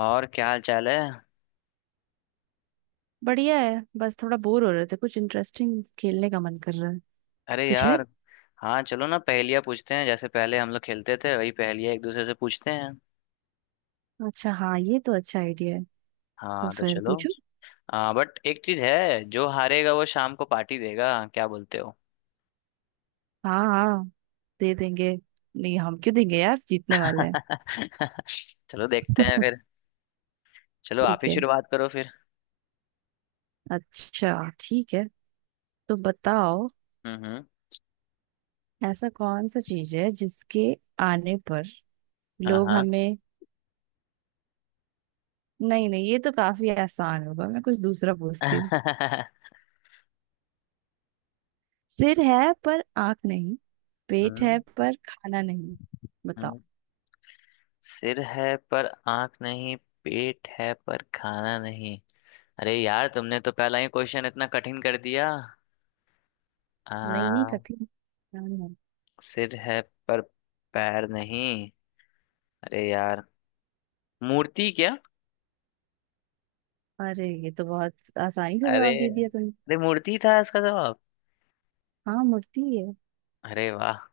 और क्या हाल चाल है। बढ़िया है। बस थोड़ा बोर हो रहे थे, कुछ इंटरेस्टिंग खेलने का मन कर रहा है। अरे कुछ है? यार। हाँ, चलो ना पहेलियाँ पूछते हैं, जैसे पहले हम लोग खेलते थे वही पहेलियाँ एक दूसरे से पूछते हैं। अच्छा हाँ, ये तो अच्छा आइडिया है। तो हाँ, तो फिर चलो। पूछो। हाँ, बट एक चीज है, जो हारेगा वो शाम को पार्टी देगा, क्या बोलते हो? हाँ हाँ, दे देंगे। नहीं, हम क्यों देंगे यार, जीतने वाले हैं। चलो देखते हैं फिर। चलो आप ठीक ही है। शुरुआत करो फिर। अच्छा ठीक है। तो बताओ। हम्म, हम्म। ऐसा कौन सा चीज है जिसके आने पर लोग हाँ, हमें नहीं नहीं, ये तो काफी आसान होगा, मैं कुछ दूसरा पूछती हूँ। हाँ। सिर है पर आंख नहीं, पेट हम्म है पर खाना नहीं। बताओ। हम्म। सिर है पर आंख नहीं। पेट है पर खाना नहीं। अरे यार, तुमने तो पहला ही क्वेश्चन इतना कठिन कर दिया। नहीं नहीं आ, कठिन। हाँ, हाँ। सिर है पर पैर नहीं। अरे यार। मूर्ति क्या? अरे ये तो बहुत आसानी से अरे जवाब दे दिया तुमने। अरे, मूर्ति था इसका जवाब। हाँ मूर्ति है। अरे वाह।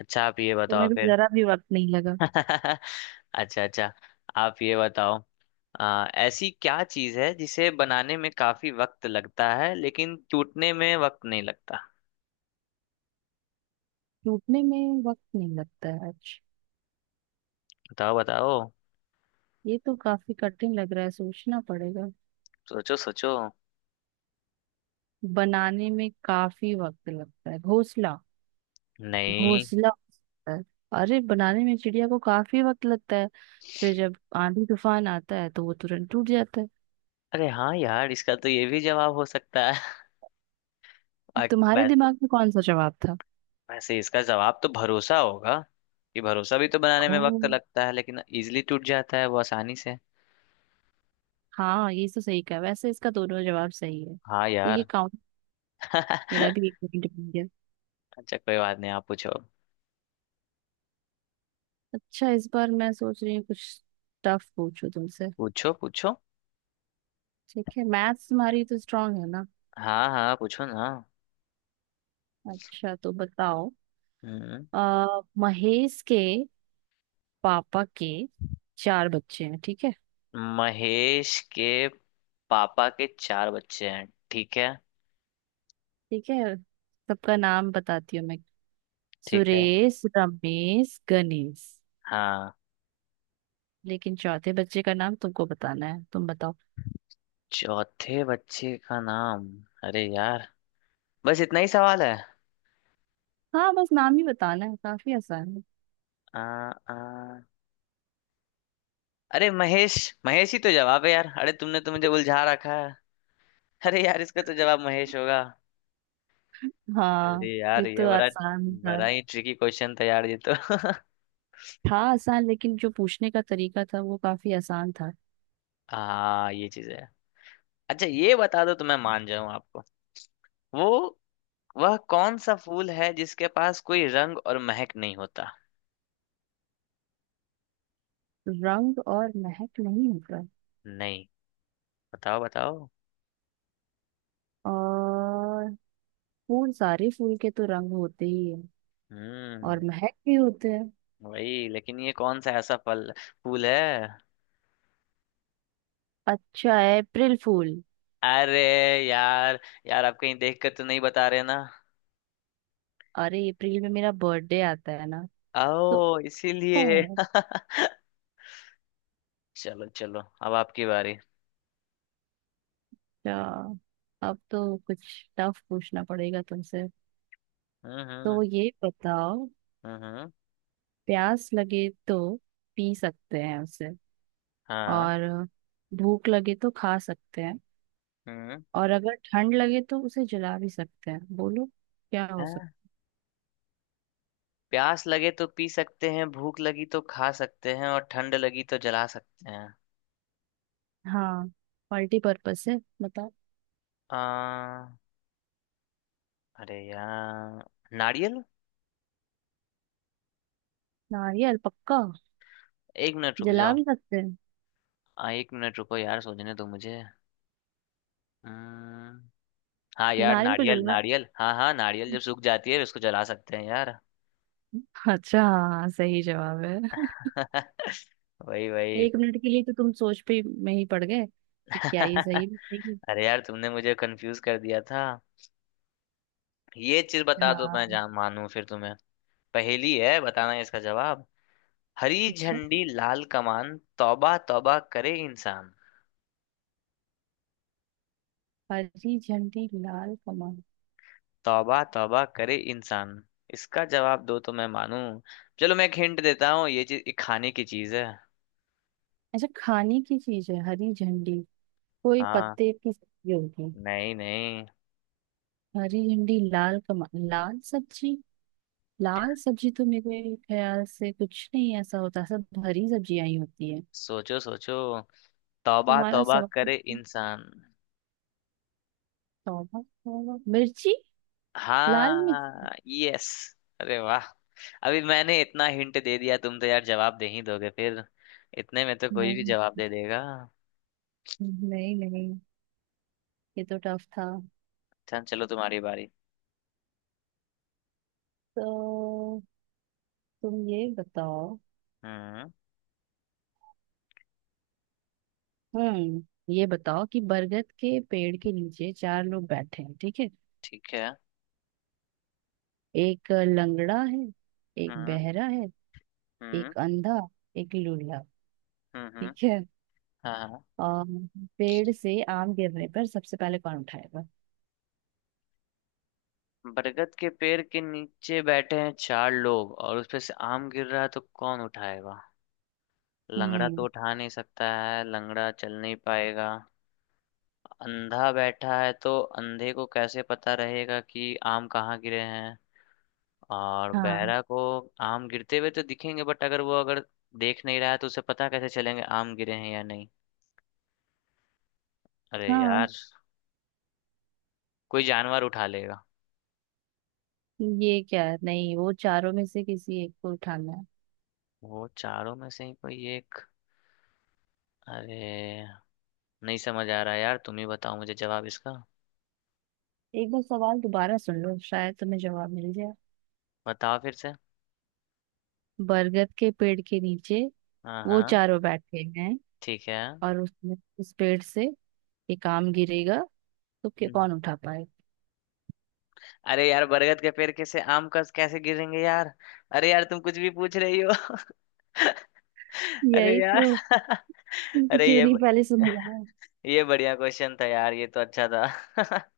अच्छा, आप ये तुम्हें बताओ तो फिर। जरा भी वक्त नहीं लगा। अच्छा। अच्छा, आप ये बताओ। ऐसी क्या चीज है जिसे बनाने में काफी वक्त लगता है लेकिन टूटने में वक्त नहीं लगता? टूटने में वक्त नहीं लगता है आज। बताओ बताओ। ये तो काफी कठिन लग रहा है, सोचना पड़ेगा। सोचो सोचो। बनाने में काफी वक्त लगता है घोंसला। नहीं। घोंसला होता है। अरे बनाने में चिड़िया को काफी वक्त लगता है, फिर जब आंधी तूफान आता है तो वो तुरंत टूट जाता है। अरे हाँ यार, इसका तो ये भी जवाब हो सकता है। आ- तुम्हारे वैसे दिमाग में कौन सा जवाब था? वैसे इसका जवाब तो भरोसा होगा। कि भरोसा भी तो बनाने में वक्त ओह, लगता है लेकिन इजीली टूट जाता है वो, आसानी से। हाँ ये तो सही कहा, वैसे इसका दोनों जवाब सही है हाँ तो ये यार। काउंट। मेरा भी एक पॉइंट। अच्छा, कोई बात नहीं, आप पूछो। अच्छा इस बार मैं सोच रही हूँ कुछ टफ पूछूं तुमसे। पूछो पूछो। ठीक है, मैथ्स तुम्हारी तो स्ट्रांग है ना। हाँ हाँ, पूछो ना। अच्छा तो बताओ। हम्म। आ, महेश के पापा के चार बच्चे हैं, ठीक है? महेश के पापा के चार बच्चे हैं, ठीक है। ठीक है। सबका नाम बताती हूँ मैं। ठीक है। सुरेश, रमेश, गणेश। हाँ। लेकिन चौथे बच्चे का नाम तुमको बताना है, तुम बताओ। चौथे बच्चे का नाम। अरे यार। बस इतना ही सवाल है। हाँ बस नाम ही बताना है, काफी आसान है। आ, आ, अरे महेश। महेश ही तो जवाब है यार, अरे तुमने तो मुझे उलझा रखा है। अरे यार, इसका तो जवाब महेश होगा। हाँ अरे यार, ये ये तो बड़ा आसान था। बड़ा ही ट्रिकी क्वेश्चन था यार, ये तो। था आसान, लेकिन जो पूछने का तरीका था वो काफी आसान था। हाँ, ये चीज है। अच्छा, ये बता दो तो मैं मान जाऊं आपको। वो वह कौन सा फूल है जिसके पास कोई रंग और महक नहीं होता? रंग और महक नहीं होता? नहीं। बताओ बताओ। और फूल, सारे फूल के तो रंग होते ही है हम्म। और महक भी होते हैं। वही, लेकिन ये कौन सा ऐसा फल फूल है? अच्छा है, अप्रैल फूल। अरे यार, यार आप कहीं देख कर तो नहीं बता रहे ना? अरे अप्रैल में मेरा बर्थडे आता है ना। तो आओ इसीलिए। है, चलो चलो, अब आपकी बारी। अच्छा। अब तो कुछ टफ पूछना पड़ेगा तुमसे। हम्म, हम्म, तो ये बताओ। हम्म, हम्म। प्यास लगे तो पी सकते हैं उसे, हाँ। और भूख लगे तो खा सकते हैं, हम्म। और अगर ठंड लगे तो उसे जला भी सकते हैं। बोलो क्या हो सकता हाँ, है? प्यास लगे तो पी सकते हैं, भूख लगी तो खा सकते हैं, और ठंड लगी तो जला सकते हैं। हाँ, मल्टी पर्पस है। बताओ। आ, अरे यार, नारियल। नारियल पक्का। एक मिनट रुक जला जाओ। भी सकते हैं। एक मिनट रुको यार, सोचने दो मुझे। हम्म, हाँ यार, नारियल को नारियल जला नारियल, हाँ हाँ, नारियल जब सूख जाती है उसको जला सकते हैं यार। अच्छा हाँ, सही जवाब है। वही वही। एक मिनट के लिए तो तुम सोच पे में ही पड़ गए कि क्या ये सही बताएगी। अरे यार, तुमने मुझे कंफ्यूज कर दिया था। ये चीज बता दो मैं हाँ। जान मानूं फिर तुम्हें। पहेली है, बताना इसका जवाब। हरी अच्छा, झंडी लाल कमान, तौबा तौबा करे इंसान। हरी झंडी लाल कमल। तौबा तौबा करे इंसान। इसका जवाब दो तो मैं मानूं। चलो, मैं एक हिंट देता हूँ, ये चीज एक खाने की चीज है। अच्छा खाने की चीज है। हरी झंडी कोई हाँ। पत्ते की सब्जी होगी। नहीं नहीं। हरी झंडी लाल कमल, लाल सब्जी। लाल सब्जी तो मेरे ख्याल से कुछ नहीं ऐसा होता, सब हरी सब्जियां ही होती है। सोचो सोचो। तौबा तुम्हारा तौबा सवाल करे है। इंसान। तौबा तौबा मिर्ची। लाल मिर्ची। हाँ, यस। अरे वाह। अभी मैंने इतना हिंट दे दिया, तुम तो यार जवाब दे ही दोगे फिर। इतने में तो कोई भी नहीं जवाब दे देगा। नहीं। नहीं, ये तो टफ था। चल चलो, तुम्हारी बारी। तो तुम ये बताओ। हम्म। हम्म। ये बताओ कि बरगद के पेड़ के नीचे चार लोग बैठे हैं, ठीक है? ठीक है। एक लंगड़ा है, एक हम्म, बहरा है, हम्म, एक अंधा, एक लूला, हम्म, हम्म। ठीक है? हाँ हाँ। और पेड़ से आम गिरने पर सबसे पहले कौन उठाएगा? बरगद के पेड़ के नीचे बैठे हैं चार लोग और उसपे से आम गिर रहा है, तो कौन उठाएगा? लंगड़ा तो हम्म। उठा नहीं सकता है, लंगड़ा चल नहीं पाएगा। अंधा बैठा है तो अंधे को कैसे पता रहेगा कि आम कहाँ गिरे हैं। और हाँ बहरा को? आम गिरते हुए तो दिखेंगे, बट अगर वो अगर देख नहीं रहा है तो उसे पता कैसे चलेंगे आम गिरे हैं या नहीं। अरे यार। हाँ। कोई जानवर उठा लेगा। ये क्या है? नहीं वो चारों में से किसी एक को उठाना है। वो चारों में से ही कोई एक। अरे, नहीं समझ आ रहा यार, तुम ही बताओ मुझे जवाब इसका। एक बार सवाल दोबारा सुन लो, शायद तुम्हें जवाब मिल जाए। बताओ फिर से। बरगद के पेड़ के नीचे हाँ वो हाँ। चारों बैठे हैं, ठीक है। और उसमें उस पेड़ से ये काम गिरेगा, तो क्या हम्म। कौन उठा पाए। अरे यार, बरगद के पेड़ कैसे आम का कैसे गिरेंगे यार। अरे यार, तुम कुछ भी पूछ रही हो। अरे यही यार। तो। तुमसे अरे क्यों नहीं पहले समझ आया। ये बढ़िया क्वेश्चन था यार, ये तो अच्छा था।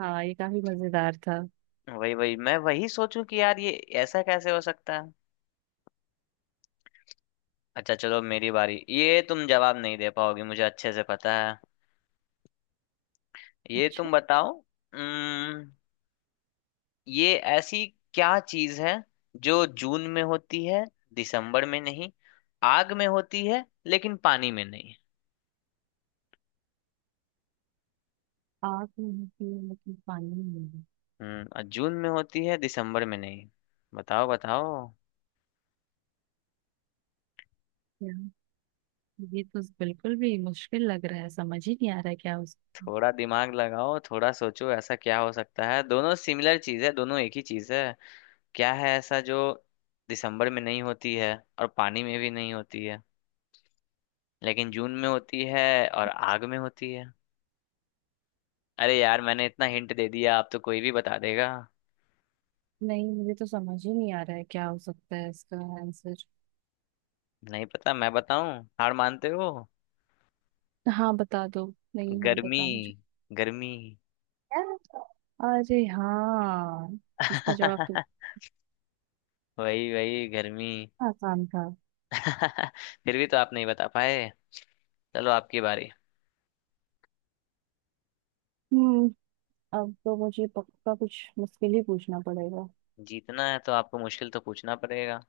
हाँ ये काफी मजेदार था। वही वही, मैं वही सोचूं कि यार, ये ऐसा कैसे हो सकता है। अच्छा चलो, मेरी बारी, ये तुम जवाब नहीं दे पाओगे मुझे अच्छे से पता है। ये अच्छा। तुम बताओ। ये ऐसी क्या चीज है जो जून में होती है दिसंबर में नहीं, आग में होती है लेकिन पानी में नहीं? आग नहीं होती है लेकिन पानी नहीं है। और जून में होती है दिसंबर में नहीं। बताओ बताओ। यार ये तो बिल्कुल भी मुश्किल लग रहा है, समझ ही नहीं आ रहा है क्या हो सकता है। थोड़ा दिमाग लगाओ, थोड़ा सोचो, ऐसा क्या हो सकता है, दोनों सिमिलर चीज है, दोनों एक ही चीज है। क्या है ऐसा जो दिसंबर में नहीं होती है और पानी में भी नहीं होती है, लेकिन जून में होती है और आग में होती है? अरे यार, मैंने इतना हिंट दे दिया, आप तो कोई भी बता देगा। नहीं मुझे तो समझ ही नहीं आ रहा है क्या हो सकता है इसका आंसर। नहीं पता, मैं बताऊं? हार मानते हो? हाँ बता दो, नहीं है गर्मी। पता मुझे। गर्मी। यार, अरे हाँ। इसका जवाब तो वही वही, गर्मी। इतना आसान था। फिर भी तो आप नहीं बता पाए। चलो, आपकी बारी। हम्म। अब तो मुझे पक्का कुछ मुश्किल ही पूछना पड़ेगा। जीतना है तो आपको मुश्किल तो पूछना पड़ेगा।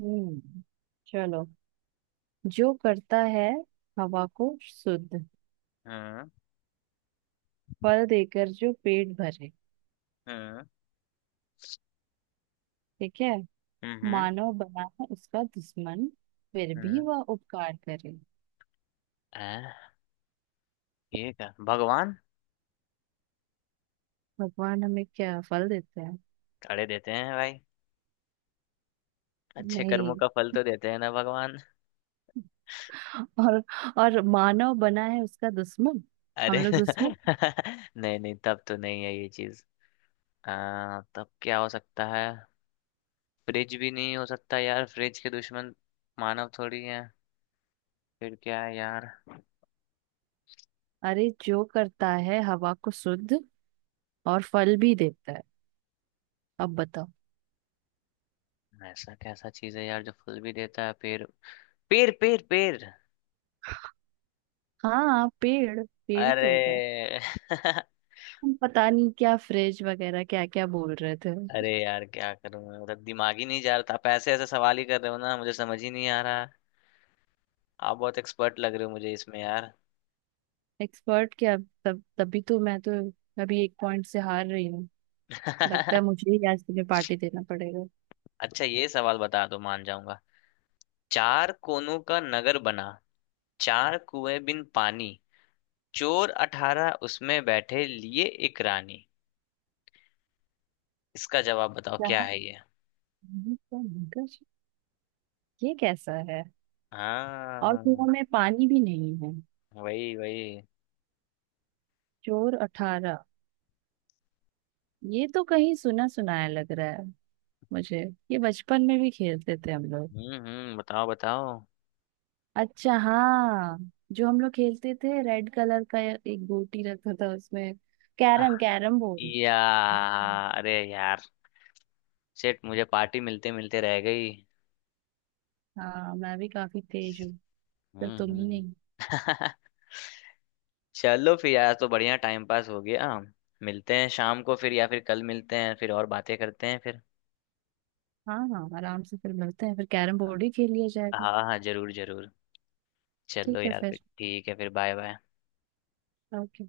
हम्म, चलो। जो करता है हवा को शुद्ध, हम्म, फल देकर जो पेट भरे, हम्म, ठीक है? हम्म, हम्म, मानव बना है उसका दुश्मन, फिर भी हम्म। वह उपकार करे। आ, ये क्या, भगवान? भगवान हमें क्या फल देते हैं? अड़े देते हैं भाई। अच्छे कर्मों नहीं। का फल तो देते हैं ना भगवान। और, और मानव बना है उसका दुश्मन। अरे। हम लोग दुश्मन? नहीं नहीं, तब तो नहीं है ये चीज। तब क्या हो सकता है? फ्रिज भी नहीं हो सकता यार, फ्रिज के दुश्मन। मानव थोड़ी है। फिर क्या है यार? अरे जो करता है हवा को शुद्ध, और फल भी देता है, अब बताओ। ऐसा कैसा चीज है यार जो फल भी देता है, पेड़? पेड़ पेड़ पेड़। हाँ, पेड़। पेड़ ही तो होगा। अरे। तुम पता नहीं क्या फ्रिज वगैरह क्या क्या बोल रहे थे। अरे यार, क्या करूं मैं, मतलब दिमाग ही नहीं जा रहा था, आप ऐसे ऐसे सवाल ही कर रहे हो ना, मुझे समझ ही नहीं आ रहा। आप बहुत एक्सपर्ट लग रहे हो मुझे इसमें यार। एक्सपर्ट क्या, तब तभी तो मैं तो अभी एक पॉइंट से हार रही हूँ। लगता है मुझे ही आज तुम्हें पार्टी देना पड़ेगा। अच्छा, ये सवाल बता दो मान जाऊंगा। चार कोनों का नगर बना। चार कुएं बिन पानी। चोर अठारह उसमें बैठे लिए एक रानी। इसका जवाब बताओ, क्या, क्या है ये? पानी का मगज? ये कैसा है, और हाँ। कुआं में पानी भी नहीं है। वही वही। चोर अठारह। ये तो कहीं सुना सुनाया लग रहा है मुझे। ये बचपन में भी खेलते थे हम लोग। हम्म। बताओ बताओ। अच्छा हाँ, जो हम लोग खेलते थे, रेड कलर का एक गोटी रखा था उसमें। Carrom, carrom board. या। हाँ। अरे यार, शिट, मुझे पार्टी मिलते मिलते रह गई। हाँ, मैं भी काफी तेज हूँ। पर हम्म तुम ही हम्म। नहीं। चलो फिर यार, तो बढ़िया टाइम पास हो गया। मिलते हैं शाम को फिर, या फिर कल मिलते हैं फिर और बातें करते हैं फिर। हाँ हाँ, आराम से फिर मिलते हैं, फिर कैरम बोर्ड ही खेल लिया जाएगा। हाँ हाँ, जरूर जरूर। चलो ठीक है यार फिर, फिर। ठीक है फिर, बाय बाय। ओके।